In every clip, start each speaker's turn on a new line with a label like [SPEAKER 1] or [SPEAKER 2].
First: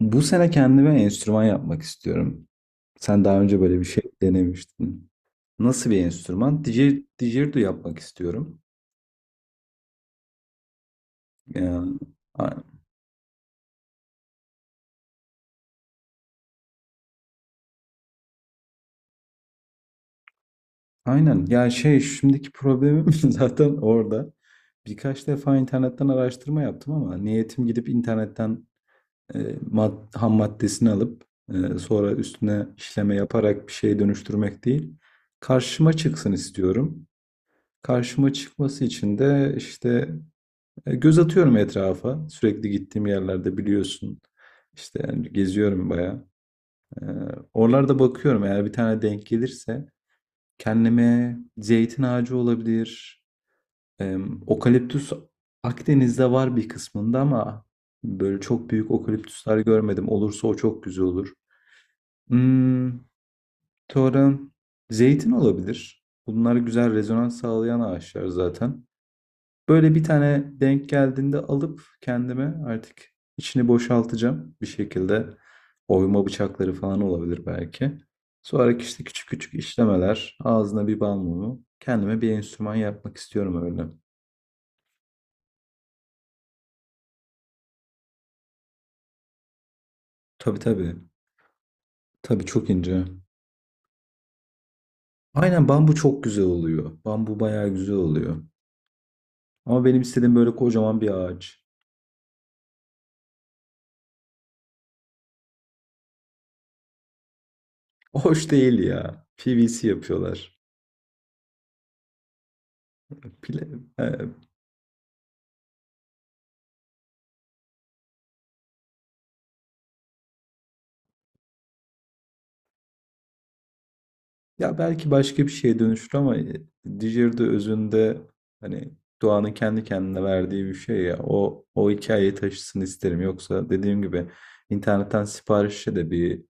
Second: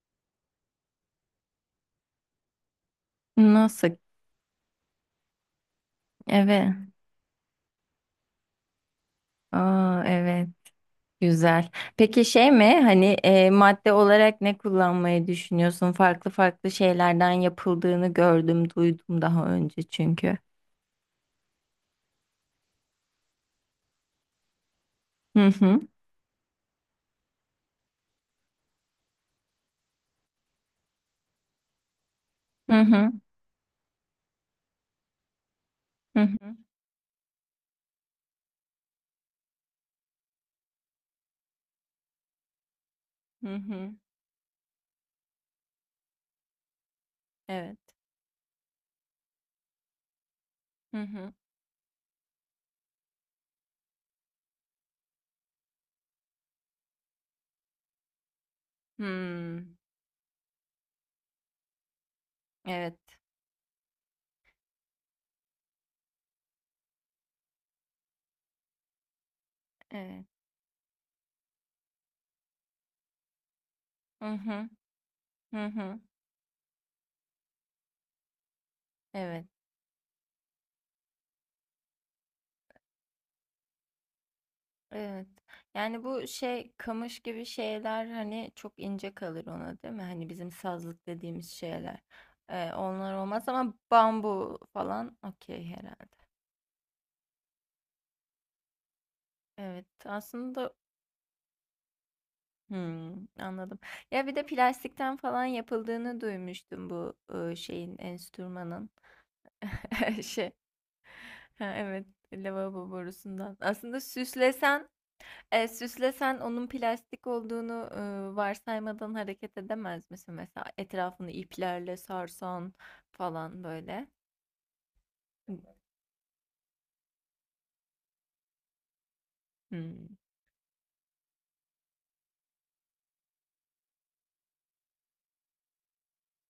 [SPEAKER 1] Bu sene kendime enstrüman yapmak istiyorum. Sen daha önce böyle bir
[SPEAKER 2] Nasıl?
[SPEAKER 1] şey denemiştin. Nasıl bir enstrüman?
[SPEAKER 2] Evet.
[SPEAKER 1] Didgeridoo yapmak istiyorum.
[SPEAKER 2] Aa, evet. Güzel.
[SPEAKER 1] Ya,
[SPEAKER 2] Peki şey
[SPEAKER 1] a-
[SPEAKER 2] mi? Hani madde olarak ne kullanmayı düşünüyorsun? Farklı farklı şeylerden yapıldığını gördüm, duydum daha önce çünkü.
[SPEAKER 1] aynen. Ya, şimdiki problemim zaten orada. Birkaç
[SPEAKER 2] Hı
[SPEAKER 1] defa
[SPEAKER 2] hı.
[SPEAKER 1] internetten araştırma yaptım ama niyetim gidip internetten e, ham maddesini alıp sonra üstüne
[SPEAKER 2] Hı hı.
[SPEAKER 1] işleme yaparak bir şeye dönüştürmek değil. Karşıma
[SPEAKER 2] Hı
[SPEAKER 1] çıksın
[SPEAKER 2] hı.
[SPEAKER 1] istiyorum. Karşıma çıkması için de işte, göz atıyorum etrafa. Sürekli gittiğim
[SPEAKER 2] Hı
[SPEAKER 1] yerlerde
[SPEAKER 2] hı.
[SPEAKER 1] biliyorsun. İşte yani geziyorum bayağı. E,
[SPEAKER 2] Evet.
[SPEAKER 1] Oralarda bakıyorum, eğer bir tane denk gelirse
[SPEAKER 2] Hı hı.
[SPEAKER 1] kendime zeytin ağacı olabilir. E, Okaliptüs Akdeniz'de var bir kısmında ama böyle çok büyük okaliptüsler
[SPEAKER 2] Hmm.
[SPEAKER 1] görmedim. Olursa o çok güzel olur.
[SPEAKER 2] Evet.
[SPEAKER 1] Hmm, Sonra zeytin olabilir. Bunlar güzel rezonans sağlayan ağaçlar zaten. Böyle bir
[SPEAKER 2] Evet.
[SPEAKER 1] tane denk geldiğinde alıp kendime artık içini
[SPEAKER 2] Hı
[SPEAKER 1] boşaltacağım bir
[SPEAKER 2] hı.
[SPEAKER 1] şekilde.
[SPEAKER 2] Hı hı.
[SPEAKER 1] Oyma bıçakları falan olabilir belki. Sonra işte küçük
[SPEAKER 2] Evet.
[SPEAKER 1] küçük işlemeler, ağzına bir bal mumu. Kendime bir enstrüman yapmak istiyorum öyle.
[SPEAKER 2] Evet. Yani bu şey, kamış gibi şeyler hani, çok ince kalır ona, değil mi? Hani bizim
[SPEAKER 1] Tabii tabii.
[SPEAKER 2] sazlık dediğimiz şeyler.
[SPEAKER 1] Tabii çok ince.
[SPEAKER 2] Onlar olmaz ama bambu falan okey
[SPEAKER 1] Aynen, bambu çok
[SPEAKER 2] herhalde.
[SPEAKER 1] güzel oluyor. Bambu bayağı güzel oluyor. Ama
[SPEAKER 2] Evet,
[SPEAKER 1] benim istediğim böyle
[SPEAKER 2] aslında.
[SPEAKER 1] kocaman bir ağaç.
[SPEAKER 2] Anladım. Ya bir de plastikten falan yapıldığını duymuştum bu şeyin,
[SPEAKER 1] Hoş değil
[SPEAKER 2] enstrümanın.
[SPEAKER 1] ya. PVC
[SPEAKER 2] Şey.
[SPEAKER 1] yapıyorlar.
[SPEAKER 2] Ha, evet, lavabo borusundan.
[SPEAKER 1] Pile,
[SPEAKER 2] Aslında
[SPEAKER 1] e,
[SPEAKER 2] süslesen, süslesen onun plastik olduğunu, varsaymadan hareket edemez misin? Mesela etrafını iplerle sarsan falan böyle.
[SPEAKER 1] Ya belki başka bir şeye dönüşür ama Dijeri'de özünde hani doğanın kendi
[SPEAKER 2] Hımm.
[SPEAKER 1] kendine verdiği bir şey ya. O hikayeyi taşısın isterim. Yoksa dediğim gibi internetten siparişle de bir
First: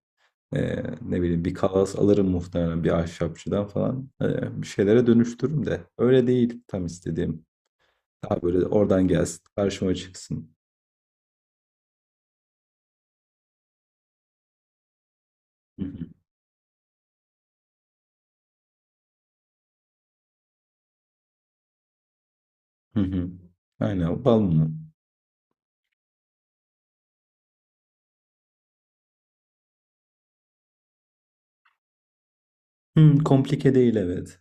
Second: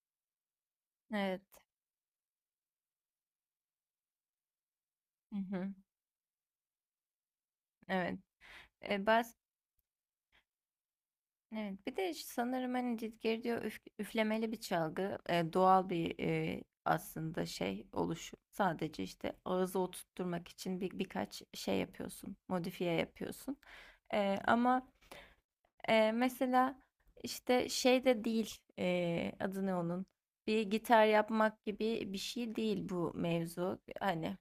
[SPEAKER 1] e, ne
[SPEAKER 2] Evet.
[SPEAKER 1] bileyim bir kalas alırım muhtemelen bir ahşapçıdan falan. E, bir şeylere
[SPEAKER 2] Hı
[SPEAKER 1] dönüştürürüm
[SPEAKER 2] hı.
[SPEAKER 1] de. Öyle değil tam istediğim.
[SPEAKER 2] Evet.
[SPEAKER 1] Daha böyle oradan
[SPEAKER 2] Baz
[SPEAKER 1] gelsin, karşıma çıksın.
[SPEAKER 2] Evet. Bir de sanırım, hani, cid geri diyor, üflemeli bir çalgı.
[SPEAKER 1] Hı
[SPEAKER 2] Doğal
[SPEAKER 1] hı.
[SPEAKER 2] bir, aslında şey, oluşu. Sadece, işte, ağızı oturtturmak için birkaç şey yapıyorsun, modifiye
[SPEAKER 1] Hı hı.
[SPEAKER 2] yapıyorsun.
[SPEAKER 1] Aynen, bal mı?
[SPEAKER 2] Ama mesela, işte, şey de değil, adı ne onun? Bir gitar yapmak gibi bir şey değil bu
[SPEAKER 1] Hı, komplike
[SPEAKER 2] mevzu.
[SPEAKER 1] değil,
[SPEAKER 2] Hani,
[SPEAKER 1] evet.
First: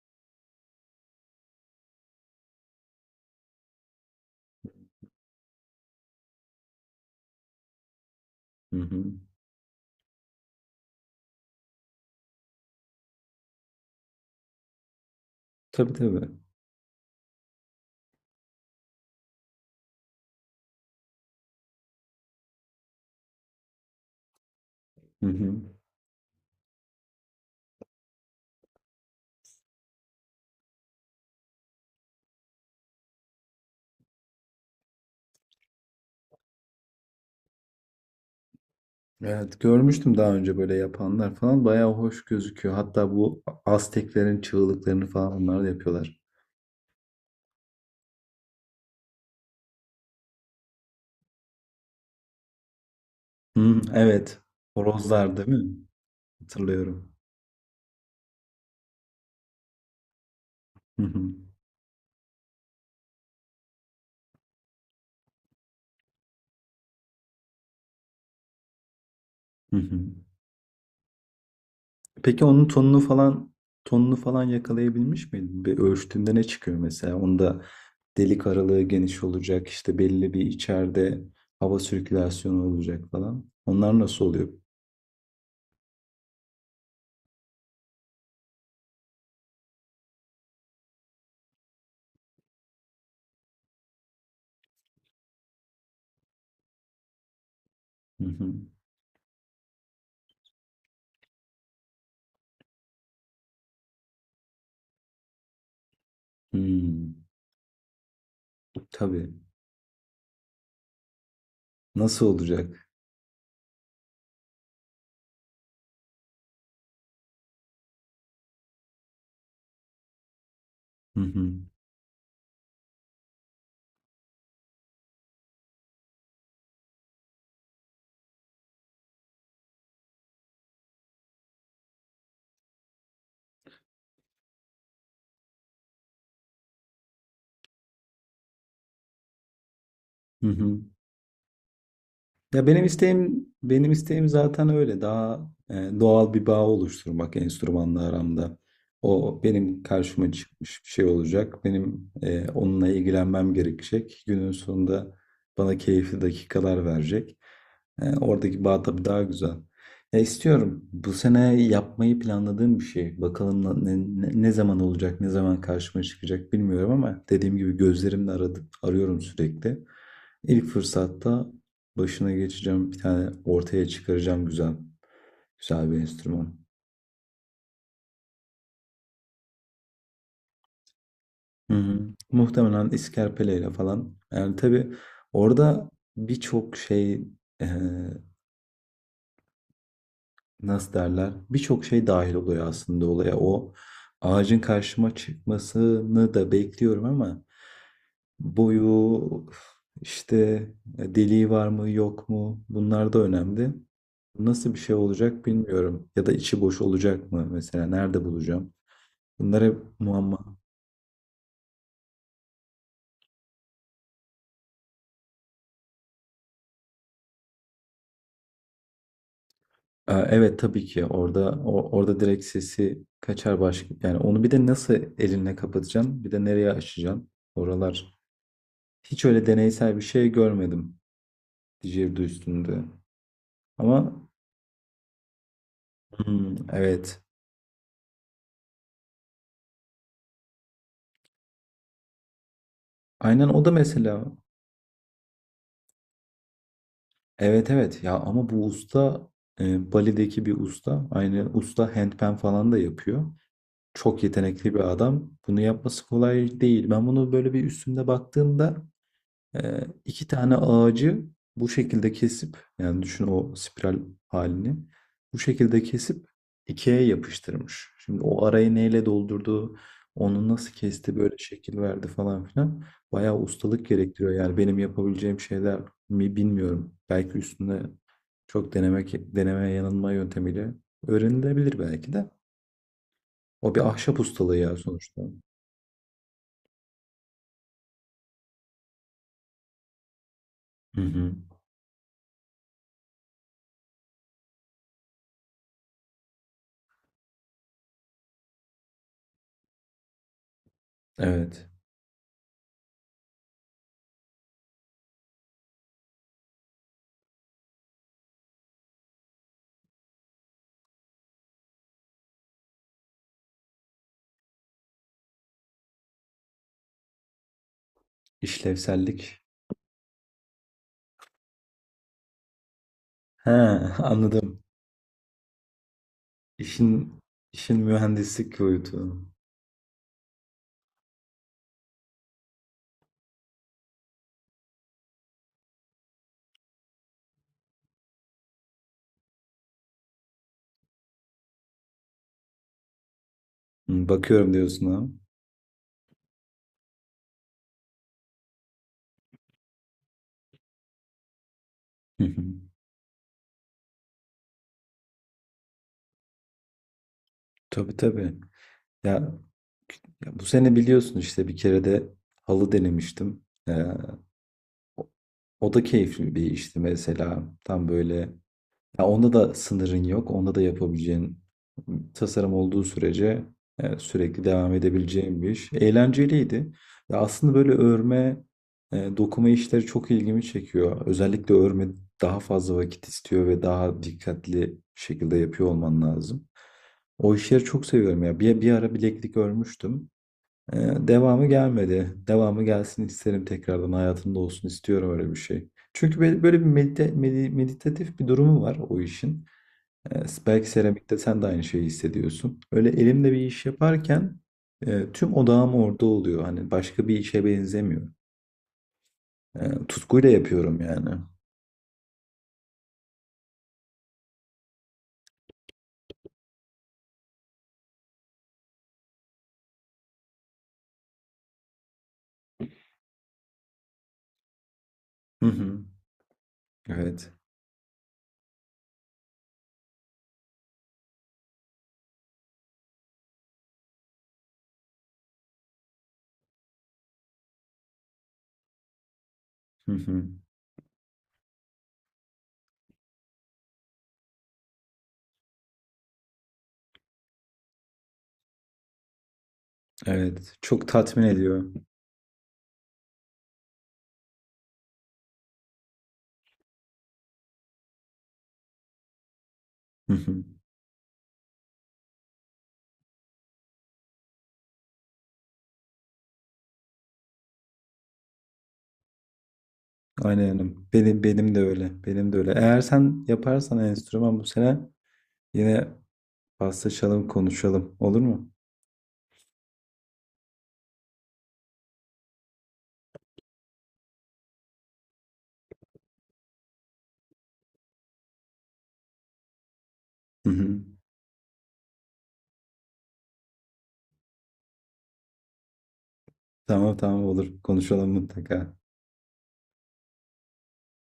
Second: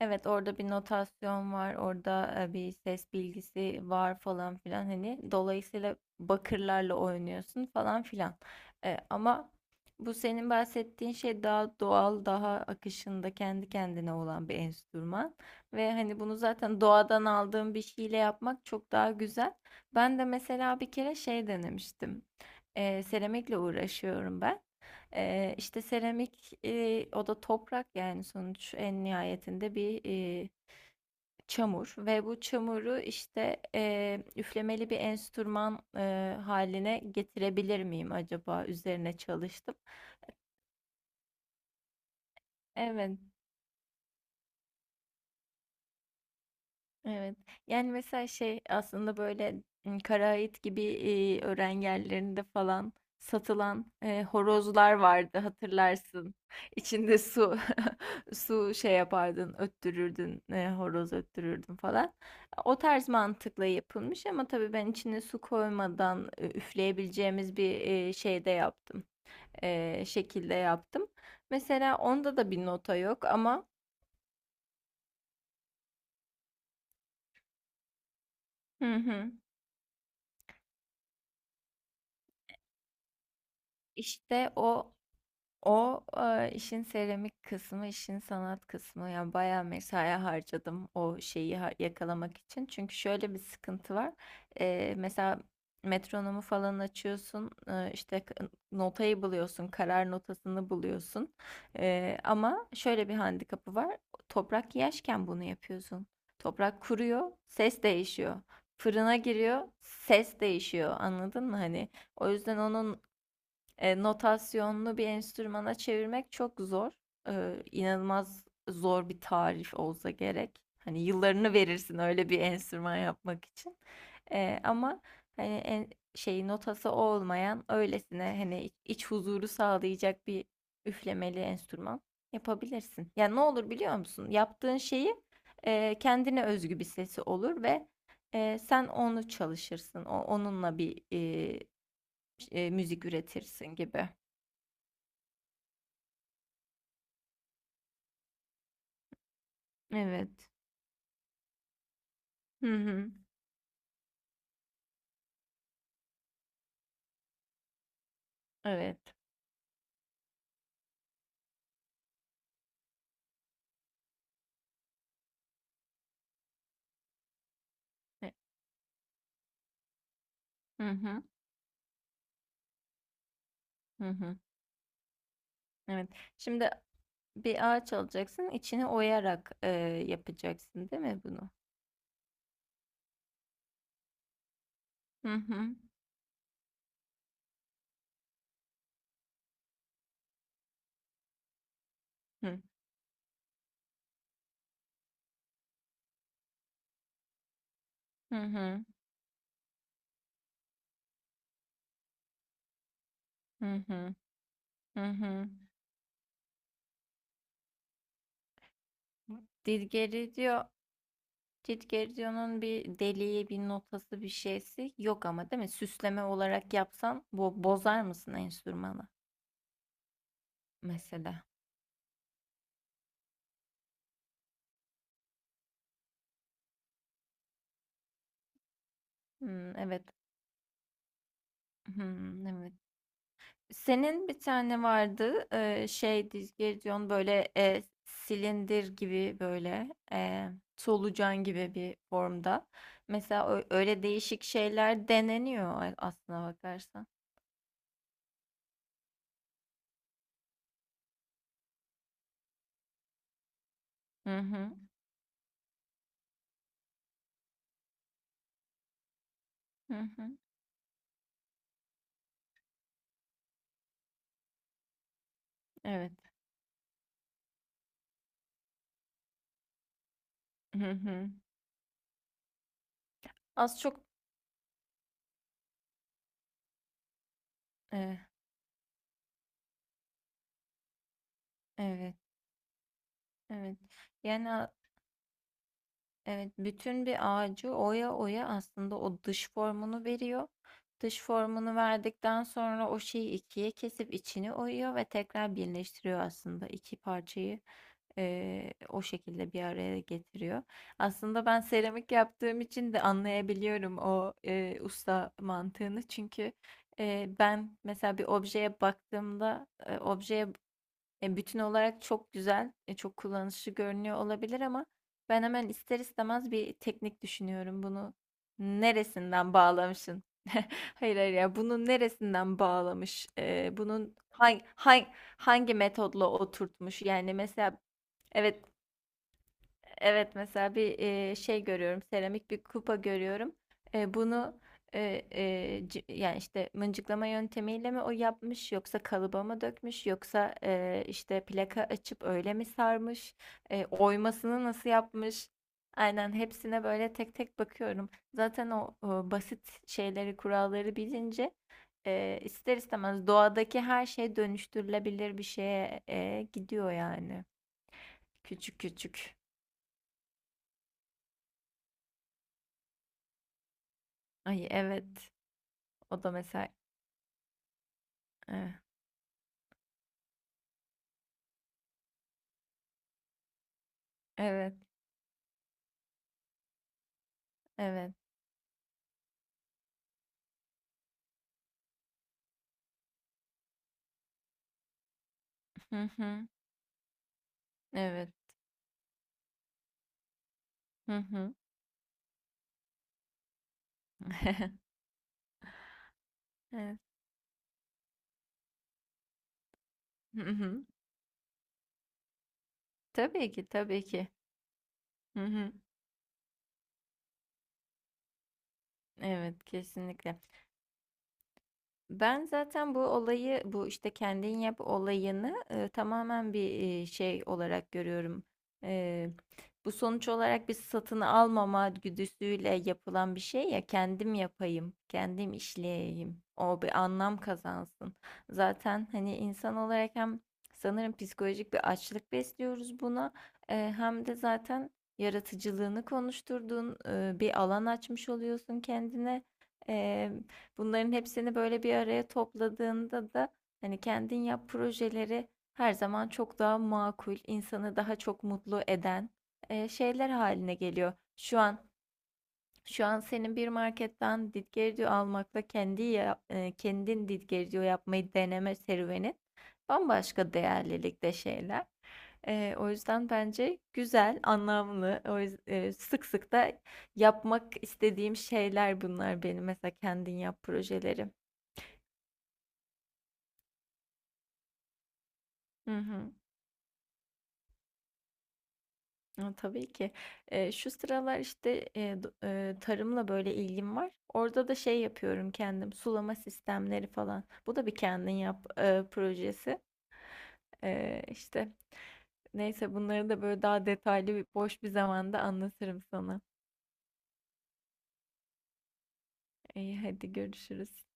[SPEAKER 2] evet, orada bir notasyon var, orada bir ses bilgisi var falan filan, hani dolayısıyla bakırlarla oynuyorsun falan filan.
[SPEAKER 1] Hı hı.
[SPEAKER 2] Ama bu senin bahsettiğin şey daha doğal, daha akışında kendi kendine olan bir enstrüman
[SPEAKER 1] Tabii
[SPEAKER 2] ve hani
[SPEAKER 1] tabii.
[SPEAKER 2] bunu zaten doğadan aldığın bir şeyle yapmak çok daha güzel. Ben de mesela bir kere şey denemiştim. Seramikle uğraşıyorum ben.
[SPEAKER 1] Hı hı.
[SPEAKER 2] İşte seramik, o da toprak, yani sonuç en nihayetinde bir, çamur ve bu çamuru işte, üflemeli bir enstrüman, hâline getirebilir miyim acaba, üzerine
[SPEAKER 1] Evet,
[SPEAKER 2] çalıştım.
[SPEAKER 1] görmüştüm daha önce böyle yapanlar falan. Bayağı hoş gözüküyor. Hatta
[SPEAKER 2] Evet.
[SPEAKER 1] bu Azteklerin çığlıklarını falan onlar da yapıyorlar.
[SPEAKER 2] Evet. Yani mesela şey, aslında böyle Karaait gibi öğren yerlerinde falan
[SPEAKER 1] Hı,
[SPEAKER 2] satılan
[SPEAKER 1] evet.
[SPEAKER 2] horozlar
[SPEAKER 1] Horozlar
[SPEAKER 2] vardı,
[SPEAKER 1] değil mi?
[SPEAKER 2] hatırlarsın.
[SPEAKER 1] Hatırlıyorum.
[SPEAKER 2] İçinde su su şey yapardın, öttürürdün,
[SPEAKER 1] Hı
[SPEAKER 2] horoz
[SPEAKER 1] hı.
[SPEAKER 2] öttürürdün falan. O tarz mantıkla yapılmış ama tabii ben içine su koymadan üfleyebileceğimiz bir şeyde yaptım.
[SPEAKER 1] Hı hı.
[SPEAKER 2] Şekilde yaptım. Mesela onda
[SPEAKER 1] Peki
[SPEAKER 2] da bir
[SPEAKER 1] onun
[SPEAKER 2] nota
[SPEAKER 1] tonunu
[SPEAKER 2] yok
[SPEAKER 1] falan
[SPEAKER 2] ama.
[SPEAKER 1] tonunu falan yakalayabilmiş miydin? Bir ölçtüğünde ne çıkıyor mesela? Onda delik aralığı
[SPEAKER 2] Hı
[SPEAKER 1] geniş
[SPEAKER 2] hı.
[SPEAKER 1] olacak, işte belli bir içeride hava sirkülasyonu olacak falan. Onlar nasıl oluyor?
[SPEAKER 2] İşte o, işin seramik kısmı, işin sanat kısmı. Yani bayağı mesai harcadım o şeyi yakalamak için. Çünkü şöyle bir sıkıntı var. Mesela metronomu falan açıyorsun,
[SPEAKER 1] Hı
[SPEAKER 2] işte
[SPEAKER 1] hı.
[SPEAKER 2] notayı buluyorsun, karar notasını buluyorsun. Ama şöyle bir handikapı var. Toprak yaşken bunu yapıyorsun. Toprak
[SPEAKER 1] Hmm,
[SPEAKER 2] kuruyor, ses değişiyor. Fırına
[SPEAKER 1] tabii.
[SPEAKER 2] giriyor, ses değişiyor. Anladın mı? Hani
[SPEAKER 1] Nasıl
[SPEAKER 2] o yüzden
[SPEAKER 1] olacak?
[SPEAKER 2] onun notasyonlu bir enstrümana çevirmek çok zor. İnanılmaz zor bir tarif olsa gerek. Hani
[SPEAKER 1] Hı hı.
[SPEAKER 2] yıllarını verirsin öyle bir enstrüman yapmak için. Ama hani şey, notası olmayan öylesine hani iç huzuru sağlayacak bir üflemeli enstrüman yapabilirsin. Yani ne olur biliyor musun? Yaptığın şeyi kendine özgü bir sesi olur ve sen onu çalışırsın. O,
[SPEAKER 1] Hı
[SPEAKER 2] onunla
[SPEAKER 1] hı.
[SPEAKER 2] bir
[SPEAKER 1] Ya benim
[SPEAKER 2] müzik
[SPEAKER 1] isteğim
[SPEAKER 2] üretirsin
[SPEAKER 1] benim
[SPEAKER 2] gibi.
[SPEAKER 1] isteğim zaten öyle daha doğal bir bağ oluşturmak enstrümanla aramda. O benim karşıma
[SPEAKER 2] Evet.
[SPEAKER 1] çıkmış bir şey olacak. Benim
[SPEAKER 2] Hı
[SPEAKER 1] onunla
[SPEAKER 2] hı.
[SPEAKER 1] ilgilenmem gerekecek. Günün sonunda bana keyifli dakikalar verecek. E, oradaki bağ tabii
[SPEAKER 2] Evet.
[SPEAKER 1] daha güzel. Ya istiyorum. Bu sene yapmayı planladığım bir şey. Bakalım ne zaman olacak, ne zaman karşıma çıkacak bilmiyorum ama dediğim gibi gözlerimle
[SPEAKER 2] E-
[SPEAKER 1] aradım, arıyorum sürekli. İlk
[SPEAKER 2] Hı hı.
[SPEAKER 1] fırsatta başına geçeceğim bir tane ortaya
[SPEAKER 2] Hı hı.
[SPEAKER 1] çıkaracağım, güzel. Güzel bir
[SPEAKER 2] Evet.
[SPEAKER 1] enstrüman.
[SPEAKER 2] Şimdi bir ağaç alacaksın, içini oyarak yapacaksın, değil mi bunu?
[SPEAKER 1] Hı hı. Muhtemelen iskerpeleyle falan. Yani tabii
[SPEAKER 2] Hı hı.
[SPEAKER 1] orada birçok şey, e, nasıl derler, birçok şey dahil
[SPEAKER 2] Hı
[SPEAKER 1] oluyor aslında olaya. O ağacın karşıma çıkmasını da bekliyorum ama
[SPEAKER 2] hı.
[SPEAKER 1] boyu, işte deliği var mı yok mu? Bunlar da önemli.
[SPEAKER 2] Hı hı.
[SPEAKER 1] Nasıl bir şey
[SPEAKER 2] Hı
[SPEAKER 1] olacak
[SPEAKER 2] hı.
[SPEAKER 1] bilmiyorum. Ya da içi boş olacak mı mesela? Nerede bulacağım? Bunlar hep muamma.
[SPEAKER 2] Didgeridoo, Didgeridoo'nun bir deliği, bir notası, bir şeysi yok ama, değil mi? Süsleme olarak yapsan bozar mısın enstrümanı
[SPEAKER 1] Evet, tabii ki
[SPEAKER 2] mesela?
[SPEAKER 1] orada orada direkt sesi kaçar baş yani, onu bir de nasıl elinle kapatacaksın, bir de nereye açacaksın oralar. Hiç öyle
[SPEAKER 2] Hmm,
[SPEAKER 1] deneysel bir
[SPEAKER 2] evet.
[SPEAKER 1] şey görmedim didgeridoo
[SPEAKER 2] Hmm, evet.
[SPEAKER 1] üstünde. Ama
[SPEAKER 2] Senin bir tane vardı, şey,
[SPEAKER 1] hmm,
[SPEAKER 2] Dizgerdion,
[SPEAKER 1] evet.
[SPEAKER 2] böyle silindir gibi, böyle solucan gibi bir formda. Mesela
[SPEAKER 1] Aynen, o da
[SPEAKER 2] öyle
[SPEAKER 1] mesela.
[SPEAKER 2] değişik şeyler deneniyor aslına bakarsan.
[SPEAKER 1] Evet evet ya, ama bu usta, Bali'deki bir usta. Aynı usta handpan falan da yapıyor. Çok
[SPEAKER 2] Hı hı,
[SPEAKER 1] yetenekli bir adam. Bunu yapması kolay değil. Ben bunu böyle bir üstünde baktığımda,
[SPEAKER 2] hı
[SPEAKER 1] iki
[SPEAKER 2] hı,
[SPEAKER 1] tane ağacı bu şekilde kesip, yani düşün, o spiral halini bu şekilde
[SPEAKER 2] evet.
[SPEAKER 1] kesip ikiye yapıştırmış. Şimdi o arayı neyle doldurdu, onu nasıl
[SPEAKER 2] Hı
[SPEAKER 1] kesti,
[SPEAKER 2] hı.
[SPEAKER 1] böyle şekil verdi falan filan. Bayağı
[SPEAKER 2] Az
[SPEAKER 1] ustalık
[SPEAKER 2] çok
[SPEAKER 1] gerektiriyor. Yani benim yapabileceğim şeyler mi bilmiyorum. Belki üstünde
[SPEAKER 2] eh,
[SPEAKER 1] çok denemek, deneme yanılma yöntemiyle öğrenilebilir belki
[SPEAKER 2] evet,
[SPEAKER 1] de. O
[SPEAKER 2] evet.
[SPEAKER 1] bir ahşap ustalığı
[SPEAKER 2] Yani,
[SPEAKER 1] ya sonuçta.
[SPEAKER 2] evet, bütün bir ağacı oya oya aslında o dış formunu veriyor.
[SPEAKER 1] Hı
[SPEAKER 2] Dış
[SPEAKER 1] hı.
[SPEAKER 2] formunu verdikten sonra o şeyi ikiye kesip içini oyuyor ve tekrar birleştiriyor aslında, iki parçayı o şekilde bir araya getiriyor. Aslında ben
[SPEAKER 1] Evet.
[SPEAKER 2] seramik yaptığım için de anlayabiliyorum o usta mantığını, çünkü ben mesela bir objeye baktığımda, objeye bütün olarak çok güzel, çok kullanışlı görünüyor olabilir ama ben hemen ister istemez bir teknik düşünüyorum. Bunu
[SPEAKER 1] İşlevsellik.
[SPEAKER 2] neresinden bağlamışsın? Hayır hayır ya, bunun neresinden bağlamış?
[SPEAKER 1] He,
[SPEAKER 2] Bunun
[SPEAKER 1] anladım.
[SPEAKER 2] hangi metodla oturtmuş?
[SPEAKER 1] İşin,
[SPEAKER 2] Yani
[SPEAKER 1] işin
[SPEAKER 2] mesela
[SPEAKER 1] mühendislik
[SPEAKER 2] evet.
[SPEAKER 1] boyutu.
[SPEAKER 2] Evet, mesela bir şey görüyorum, seramik bir kupa görüyorum. Bunu yani işte mıncıklama yöntemiyle mi o yapmış, yoksa kalıba mı dökmüş, yoksa işte plaka açıp öyle mi sarmış,
[SPEAKER 1] Hı, bakıyorum
[SPEAKER 2] oymasını
[SPEAKER 1] diyorsun
[SPEAKER 2] nasıl
[SPEAKER 1] ha.
[SPEAKER 2] yapmış? Aynen, hepsine böyle tek tek bakıyorum. Zaten o basit şeyleri, kuralları bilince
[SPEAKER 1] Hı hı.
[SPEAKER 2] ister istemez doğadaki her şey dönüştürülebilir bir şeye gidiyor yani,
[SPEAKER 1] Tabii tabii.
[SPEAKER 2] küçük
[SPEAKER 1] Ya,
[SPEAKER 2] küçük.
[SPEAKER 1] ya, bu sene biliyorsun işte bir kere de halı denemiştim. Ee,
[SPEAKER 2] Ay evet.
[SPEAKER 1] O da
[SPEAKER 2] O da
[SPEAKER 1] keyifli bir
[SPEAKER 2] mesela
[SPEAKER 1] işti mesela. Tam böyle
[SPEAKER 2] eh,
[SPEAKER 1] ya, onda da sınırın yok. Onda da yapabileceğin tasarım olduğu sürece sürekli devam
[SPEAKER 2] evet,
[SPEAKER 1] edebileceğin bir iş. Eğlenceliydi. Ya aslında böyle
[SPEAKER 2] evet.
[SPEAKER 1] örme, dokuma işleri çok ilgimi çekiyor. Özellikle örme daha fazla vakit istiyor ve daha dikkatli şekilde yapıyor olman
[SPEAKER 2] Hı hı.
[SPEAKER 1] lazım. O işleri çok seviyorum
[SPEAKER 2] Evet.
[SPEAKER 1] ya. Bir ara bileklik örmüştüm. Ee,
[SPEAKER 2] Hı
[SPEAKER 1] Devamı
[SPEAKER 2] hı.
[SPEAKER 1] gelmedi. Devamı gelsin isterim, tekrardan hayatımda olsun istiyorum öyle bir şey. Çünkü böyle, böyle bir
[SPEAKER 2] Evet.
[SPEAKER 1] meditatif bir durumu var o işin.
[SPEAKER 2] Hı
[SPEAKER 1] Belki
[SPEAKER 2] hı.
[SPEAKER 1] seramikte sen de aynı şeyi hissediyorsun. Öyle elimde bir
[SPEAKER 2] Tabii
[SPEAKER 1] iş
[SPEAKER 2] ki, tabii ki.
[SPEAKER 1] yaparken tüm
[SPEAKER 2] Hı hı.
[SPEAKER 1] odağım orada oluyor. Hani başka bir işe benzemiyor.
[SPEAKER 2] Evet,
[SPEAKER 1] Tutkuyla
[SPEAKER 2] kesinlikle.
[SPEAKER 1] yapıyorum yani.
[SPEAKER 2] Ben zaten bu olayı, bu işte kendin yap olayını tamamen bir şey olarak görüyorum. E, Bu sonuç olarak bir satın almama güdüsüyle yapılan bir şey: ya kendim yapayım,
[SPEAKER 1] Hı
[SPEAKER 2] kendim
[SPEAKER 1] hı.
[SPEAKER 2] işleyeyim, o bir
[SPEAKER 1] Evet.
[SPEAKER 2] anlam kazansın. Zaten hani insan olarak hem, sanırım, psikolojik bir açlık besliyoruz buna, hem de zaten yaratıcılığını konuşturduğun bir alan açmış oluyorsun kendine.
[SPEAKER 1] Hı hı.
[SPEAKER 2] Bunların hepsini böyle bir araya topladığında da hani kendin yap projeleri her zaman çok daha makul, insanı daha çok mutlu eden şeyler
[SPEAKER 1] Evet.
[SPEAKER 2] haline
[SPEAKER 1] Çok
[SPEAKER 2] geliyor.
[SPEAKER 1] tatmin
[SPEAKER 2] Şu
[SPEAKER 1] ediyor.
[SPEAKER 2] an şu an senin bir marketten didgeridoo almakla kendin didgeridoo yapmayı deneme serüvenin
[SPEAKER 1] Hı hı.
[SPEAKER 2] bambaşka değerlilikte şeyler. O yüzden bence güzel, anlamlı. Sık sık da yapmak istediğim şeyler bunlar benim, mesela, kendin yap
[SPEAKER 1] Aynen. Benim
[SPEAKER 2] projeleri.
[SPEAKER 1] benim de öyle. Benim de öyle. Eğer sen yaparsan enstrüman bu sene, yine
[SPEAKER 2] Hı hı.
[SPEAKER 1] paslaşalım, konuşalım. Olur mu?
[SPEAKER 2] A, tabii ki. Şu sıralar, işte, do tarımla, böyle, ilgim var. Orada da şey yapıyorum kendim, sulama sistemleri falan. Bu da bir kendin yap, projesi.
[SPEAKER 1] Hı hı.
[SPEAKER 2] İşte, neyse, bunları da, böyle, daha detaylı, boş bir zamanda anlatırım sana.
[SPEAKER 1] Tamam tamam, olur. Konuşalım mutlaka.
[SPEAKER 2] İyi, hadi görüşürüz.